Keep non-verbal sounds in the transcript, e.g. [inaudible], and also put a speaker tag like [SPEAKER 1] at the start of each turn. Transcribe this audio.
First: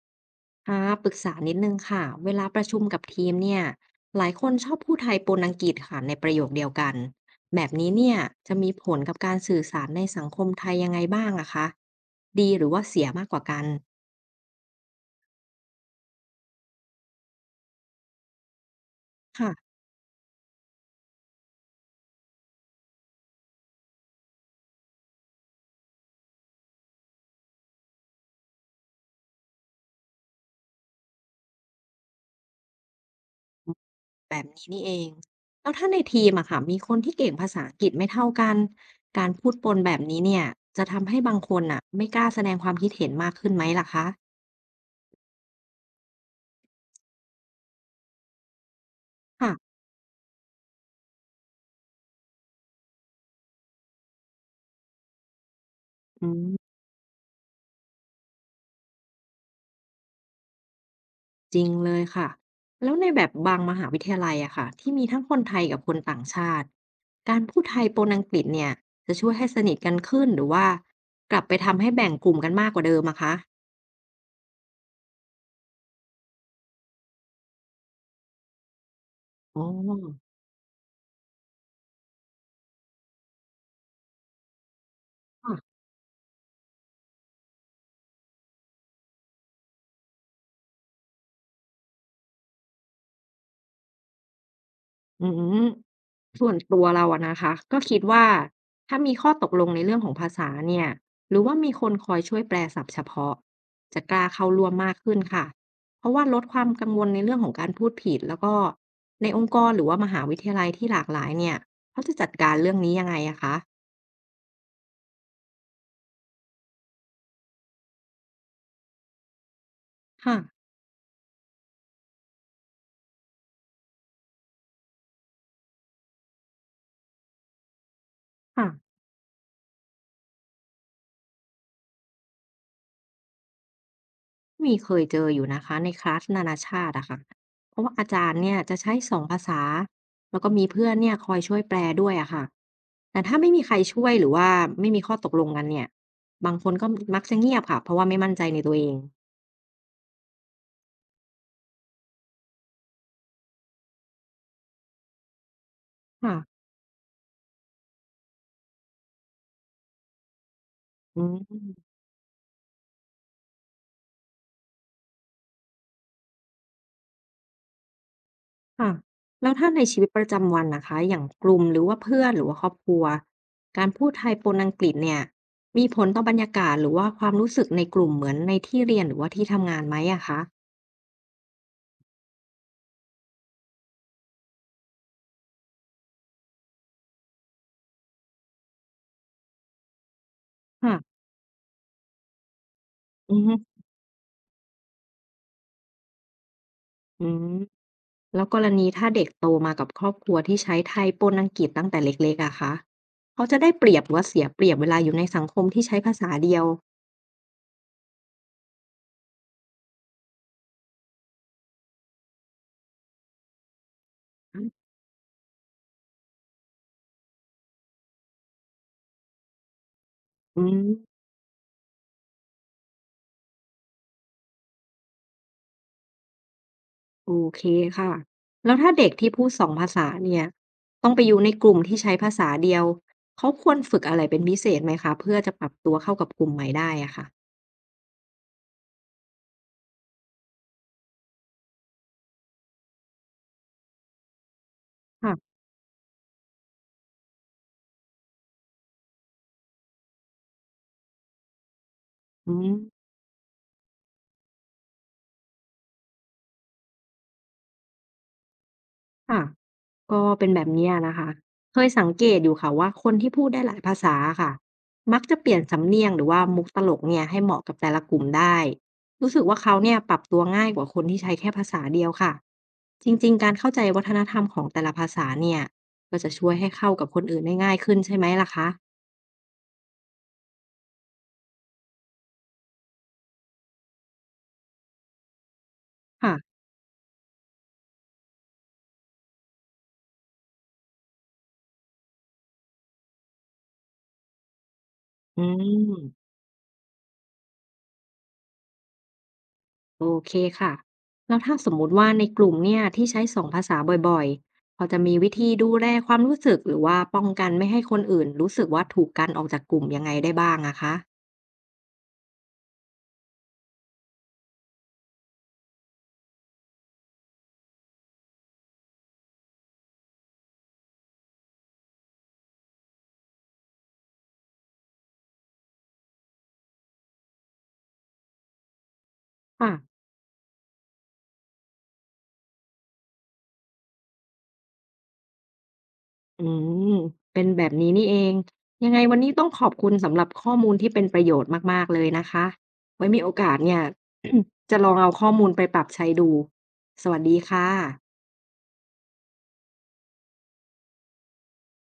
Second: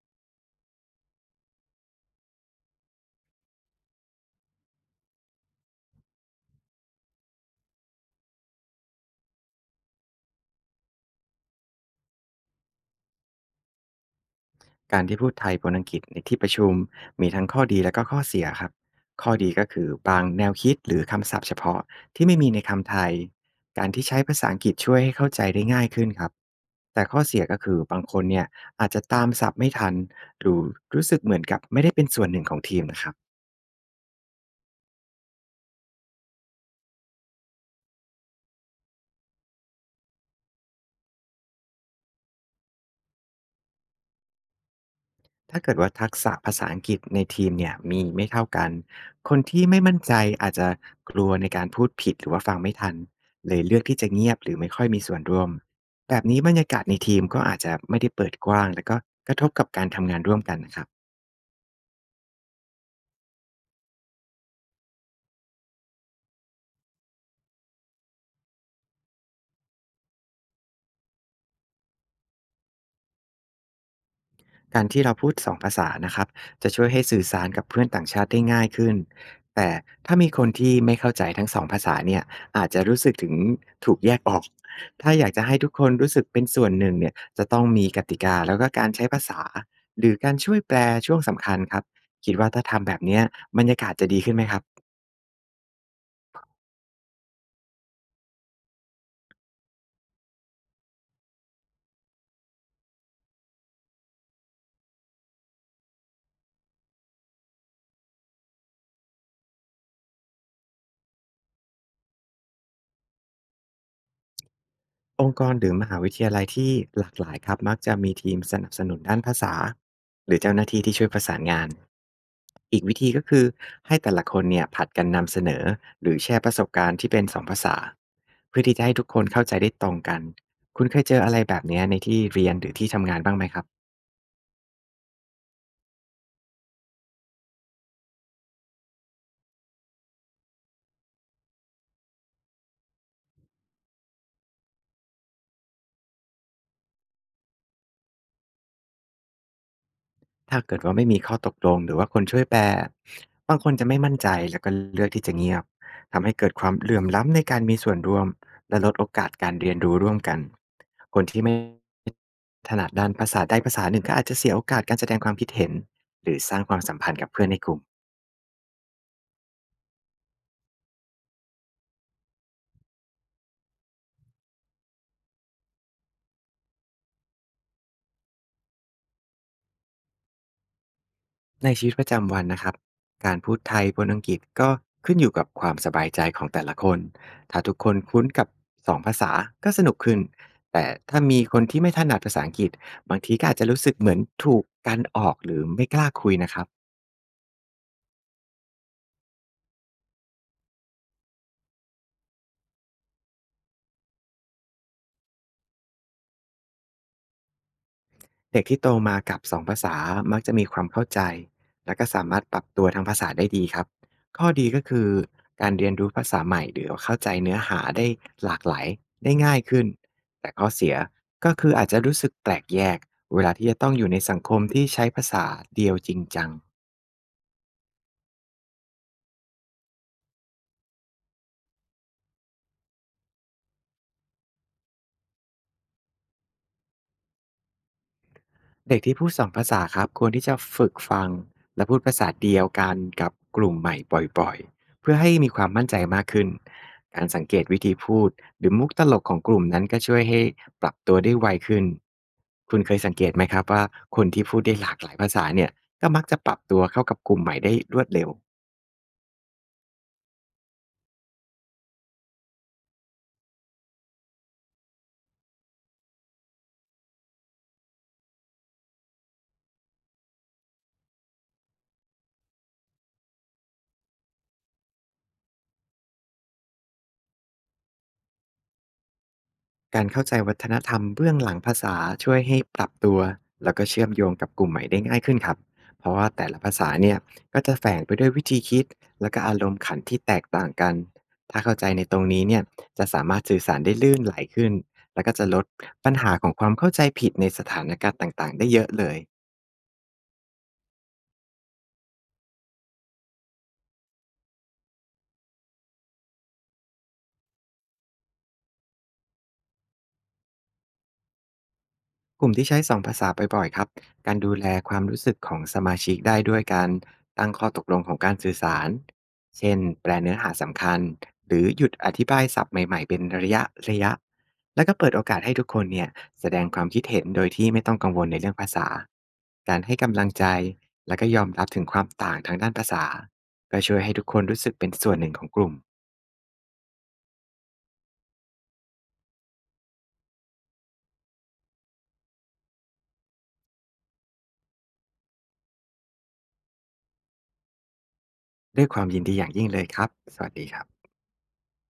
[SPEAKER 1] ค่ะปรึกษานิดนึงค่ะเวลาประชุมกับทีมเนี่ยหลายคนชอบพูดไทยปนอังกฤษค่ะในประโยคเดียวกันแบบนี้เนี่ยจะมีผลกับการสื่อสารในสังคมไทยยังไงบ้างอะคะดีหรือว่าเสียมากกว่ากัน
[SPEAKER 2] การที่พูดไทยปนอังกฤษในที่ประชุมมีทั้งข้อดีและก็ข้อเสียครับข้อดีก็
[SPEAKER 1] ค่ะ
[SPEAKER 2] คือบางแนวคิดหรือคำศัพท์เฉพาะที่ไม่มีในคำไทยการที่ใช้ภาษาอังกฤษช่วยให้เข้าใจได้ง่ายขึ้นครับแต่ข้อเสียก็คือบางคนเนี่ยอาจจะตามศัพท์ไม่ทันหรือรู้สึกเหมือนกับไม่ได้เป็นส่วนหนึ่งของทีมนะครับ
[SPEAKER 1] แบบนี้นี่เองแล้วถ้าในทีมอะค่ะมีคนที่เก่งภาษาอังกฤษไม่เท่ากันการพูดปนแบบนี้เนี่ยจะทำให้บางคนไม่กล้าแสดงความคิดเห็นมากขึ้นไหมล่ะคะ
[SPEAKER 2] ถ้าเกิดว่าทักษะภาษาอังกฤษในทีมเนี่ยมีไม่เท่ากัน คน
[SPEAKER 1] ค่ะ
[SPEAKER 2] ที่ไม่มั่นใจอาจจะกลัวในการพูดผิดหรือว่าฟังไม่ทันเลยเลือกที่จะเงียบหรือไม่ค่อยมีส่วนร่วมแบบ
[SPEAKER 1] อื
[SPEAKER 2] นี้บ
[SPEAKER 1] ม
[SPEAKER 2] รรยากาศในทีมก็อาจจะไม่ได้เปิดกว้างแล้วก็กระทบกับการทำงานร่วมกันนะครับ
[SPEAKER 1] จริงเลยค่ะแล้วในแบบบางมหาวิทยาลัยอะค่ะที่มีทั้งคนไทยกับคนต่างชาติการพูดไทยปนอังกฤษเนี่ยจะช่วยให้สนิทกันขึ้นหรือว่ากลับไปทำให้แบ่งกลุ่มกันมากกว่าเดิมอะคะ
[SPEAKER 2] การที่เราพูด2ภาษานะครับจะช่วยให้สื่อสารกับเพื่อนต่างชาติได้ง่ายขึ้น
[SPEAKER 1] อ๋อ
[SPEAKER 2] แต่ถ้ามีคนที่ไม่เข้าใจทั้ง2ภาษาเนี่ยอาจจะรู้สึกถึงถูกแยกออกถ้าอยากจะ
[SPEAKER 1] ะ
[SPEAKER 2] ให้ทุกคนรู้สึกเป็นส่วนหนึ่งเนี่ยจะต้องมีกติกาแล้วก็การใช้ภาษาหรือการช่วยแปลช่วงสำคัญครับคิดว่าถ้าทำแบบเนี้ยบรรยากาศจะดีขึ้นไหมครับ
[SPEAKER 1] อืมส่วนตัวเราอะนะคะก็คิดว่าถ้ามีข้อตกลงในเรื่องของภาษาเนี่ยหรือว่ามีคนคอยช่วยแปลศัพท์เฉพาะจะกล้าเข้าร่วมมากขึ้นค่ะเพราะว่าลดความกังวลในเรื่องของการพูดผิดแล้วก็ในองค์กรหรือว่ามหาวิทยาลัยที่หลากหลายเนี่ยเขาจะจัดการเรื่องนี้ยังไงอะคะ
[SPEAKER 2] องค์กรหรือมหาวิทยาลัยที่หลากหลายครับมักจะมีทีมสนับสนุนด้านภาษาห
[SPEAKER 1] ค่ะ
[SPEAKER 2] รือเจ้าหน้าที่ที่ช่วยประสานงานอีกวิธีก็คือให้แต่ละคนเนี่ยผลัดกันนำเสนอหรือแชร์ประสบการณ์ที่เป็นสองภาษาเพื่อที่จะ
[SPEAKER 1] ค่ะ
[SPEAKER 2] ให้ทุกคนเข้าใจได้ตรงกันคุณเคยเจออะไรแบบเนี้ยในที่เรียนหรือที่ทำงานบ้างไหมครับ
[SPEAKER 1] มีเคยเจออยู่นะคะในคลาสนานาชาติอะค่ะเพราะว่าอาจารย์เนี่ยจะใช้สองภาษาแล้วก็มีเพื่อนเนี่ยคอยช่วยแปลด้วยอะค่ะแต่ถ้าไม่มีใครช่วยหรือว่าไม่มีข้อตกลงกันเนี่ยบางคนก็มักจะเงียบค่ะเพราะว่าไม่มั่นใจในตัวเอง
[SPEAKER 2] ถ้าเกิดว่าไม่มีข้อตกลงหรือว่าคนช่วยแปลบางคนจะไม่มั่นใจแล้วก็เลือกที่จะเงียบทำ
[SPEAKER 1] ค่ะ
[SPEAKER 2] ให้เกิดความเหลื่อมล้ำในการมีส่วนร่วมและลดโอกาสการเรียนรู้ร่วมกันค
[SPEAKER 1] อื
[SPEAKER 2] นที่ไม่
[SPEAKER 1] ม
[SPEAKER 2] ถนัดด้านภาษาใดภาษาหนึ่งก็อาจจะเสียโอกาสการแสดงความคิดเห็นหรือสร้างความสัมพันธ์กับเพื่อนในกลุ่ม
[SPEAKER 1] ค่ะแล้วถ้าในชีวิตประจำวันนะคะอย่างกลุ่มหรือว่าเพื่อนหรือว่าครอบครัวการพูดไทยปนอังกฤษเนี่ยมีผลต่อบรรยากาศหรือว่าความรู้สึกในกลุ่มเหมือนในที่เรียนหรือว่าที่ทำงานไหมอะคะ
[SPEAKER 2] ในชีวิตประจำวันนะครับการพูดไทยบนอังกฤษก็ขึ้นอยู่กับความสบายใจของแต่ละคนถ้าทุกคนคุ้นกับสองภาษาก็สนุกขึ้นแต่
[SPEAKER 1] ค่ะ
[SPEAKER 2] ถ้ามีคนที่ไม่ถนัดภาษาอังกฤษบาง
[SPEAKER 1] อื
[SPEAKER 2] ที
[SPEAKER 1] มอ
[SPEAKER 2] ก็
[SPEAKER 1] ฮึ
[SPEAKER 2] อาจจะรู้สึกเหมือนถูกกันออกหรือไม่กล้าคุยนะครับ
[SPEAKER 1] อืม แล้วกรณีถ้าเด็กโตมากับครอบครัวที่ใช้ไทยปนอังกฤษตั้งแต่เล็กๆอะคะเขาจะได้เปรียบหรือว่าเสียเปรียบเวลาอยู่ในสังคมที่ใช้ภาษาเดียว
[SPEAKER 2] เด็กที่โตมากับ2ภาษามักจะมีความเข้าใจและก็สามารถปรับตัวทางภาษาได้ดีครับ ข้อดีก็คือการเรียนรู้ภาษาใหม่หรือเข้าใจเนื้อหาได้หลากหลายได้ง่ายขึ้นแต่
[SPEAKER 1] อื
[SPEAKER 2] ข้อ
[SPEAKER 1] ม
[SPEAKER 2] เสียก็คืออาจจะรู้สึกแปลกแยกเวลาที่จะต้องอยู่ในสังคมที่ใช้ภาษาเดียวจริงจัง
[SPEAKER 1] โอเคค่ะแล้วถ้าเด็กที่พูด2ภาษาเนี่ยต้องไปอยู่ในกลุ่มที่ใช้ภาษาเดียวเขาควรฝึกอะไรเป็นพิเศษไหมคะเพื่อจะปรับตัวเข้ากับกลุ่มใหม่ได้อะค่ะ
[SPEAKER 2] เด็กที่พูดสองภาษาครับควรที่จะฝึกฟังและพูดภาษาเดียวกันกับกลุ่มใหม่บ่อยๆเพื่อให้มี
[SPEAKER 1] ค่ะ
[SPEAKER 2] ความมั่นใจมากขึ้นการสังเกตวิธีพูดหรือมุกตลกของกลุ่มนั้นก็ช่วยให้ปรับตัวได้ไวขึ้น
[SPEAKER 1] อืม
[SPEAKER 2] คุณเคยสังเกตไหมครับว่าคนที่พูดได้หลากหลายภาษาเนี่ยก็มักจะปรับตัวเข้ากับกลุ่มใหม่ได้รวดเร็ว
[SPEAKER 1] ค่ะก็เป็นแบบเนี้ยนะคะเคยสังเกตอยู่ค่ะว่าคนที่พูดได้หลายภาษาค่ะมักจะเปลี่ยนสำเนียงหรือว่ามุกตลกเนี่ยให้เหมาะกับแต่ละกลุ่มได้รู้สึกว่าเขาเนี่ยปรับตัวง่ายกว่าคนที่ใช้แค่ภาษาเดียวค่ะจริงๆการเข้าใจวัฒนธรรมของแต่ละภาษาเนี่ยก็จะช่วยให้เข้ากับคนอื่นได้ง่ายขึ้นใช่ไหมล่ะคะ
[SPEAKER 2] การเข้าใจวัฒนธรรมเบื้องหลังภาษาช่วยให้ปรับตัวแล้วก็เชื่อมโยงกับกลุ่มใหม่ได้ง่ายขึ้นครับเพราะว่า
[SPEAKER 1] ค่ะ
[SPEAKER 2] แต่ละภาษาเนี่ยก็จะแฝงไปด้วยวิธีคิดและก็อารมณ์ขันที่แตกต่างกันถ้าเข้าใจในตรงนี้เนี่ยจะสามารถสื่อสารได้ลื่นไหลขึ้นแล้วก็
[SPEAKER 1] อื
[SPEAKER 2] จะลดปัญ
[SPEAKER 1] ม
[SPEAKER 2] หาของความเข้าใจผิดในสถานการณ์ต่างๆได้เยอะเลย
[SPEAKER 1] โอเคค่ะแล้วถ้าสมมุติว่าในกลุ่มเนี่ยที่ใช้สองภาษาบ่อยๆพอจะมีวิธีดูแลความรู้สึกหรือว่าป้องกันไม่ให้คนอื่นรู้สึกว่าถูกกันออกจากกลุ่มยังไงได้บ้างอะคะ
[SPEAKER 2] กลุ่มที่ใช้สองภาษาบ่อยๆครับ การดูแลความรู้สึกของสมาชิกได้ด้วยการตั้งข้อตกลงของการสื่อสาร เช่นแปลเนื้อหาสำคัญ หรือหยุดอธิบายศัพท์ใหม่ๆเป็นระยะๆแล้วก็เปิดโอกาสให้ทุกคนเนี่ยแสดงความคิดเห็นโดยที่ไม่ต้องกังวลในเรื่องภาษา
[SPEAKER 1] ค่ะ
[SPEAKER 2] การให้กำลังใจ และก็ยอมรับถึงความต่างทางด้านภาษาก็ช่วยให้ทุกคนรู้สึกเป็นส่วนหนึ่งของกลุ่ม
[SPEAKER 1] อืมเป็นแบบนี้นี่เองยังไงวันนี้ต้องขอบคุณสำหรับข้อมูลที่เป็นประโยชน์มากๆเลยนะคะไว้มีโอกาสเนี่ย [clears throat] จะลองเอาข้อมูลไปปรับใช้ดูสวัสดีค่ะ
[SPEAKER 2] ด้วยความยินดีอย่างยิ่งเลยครับสวัสดีครับ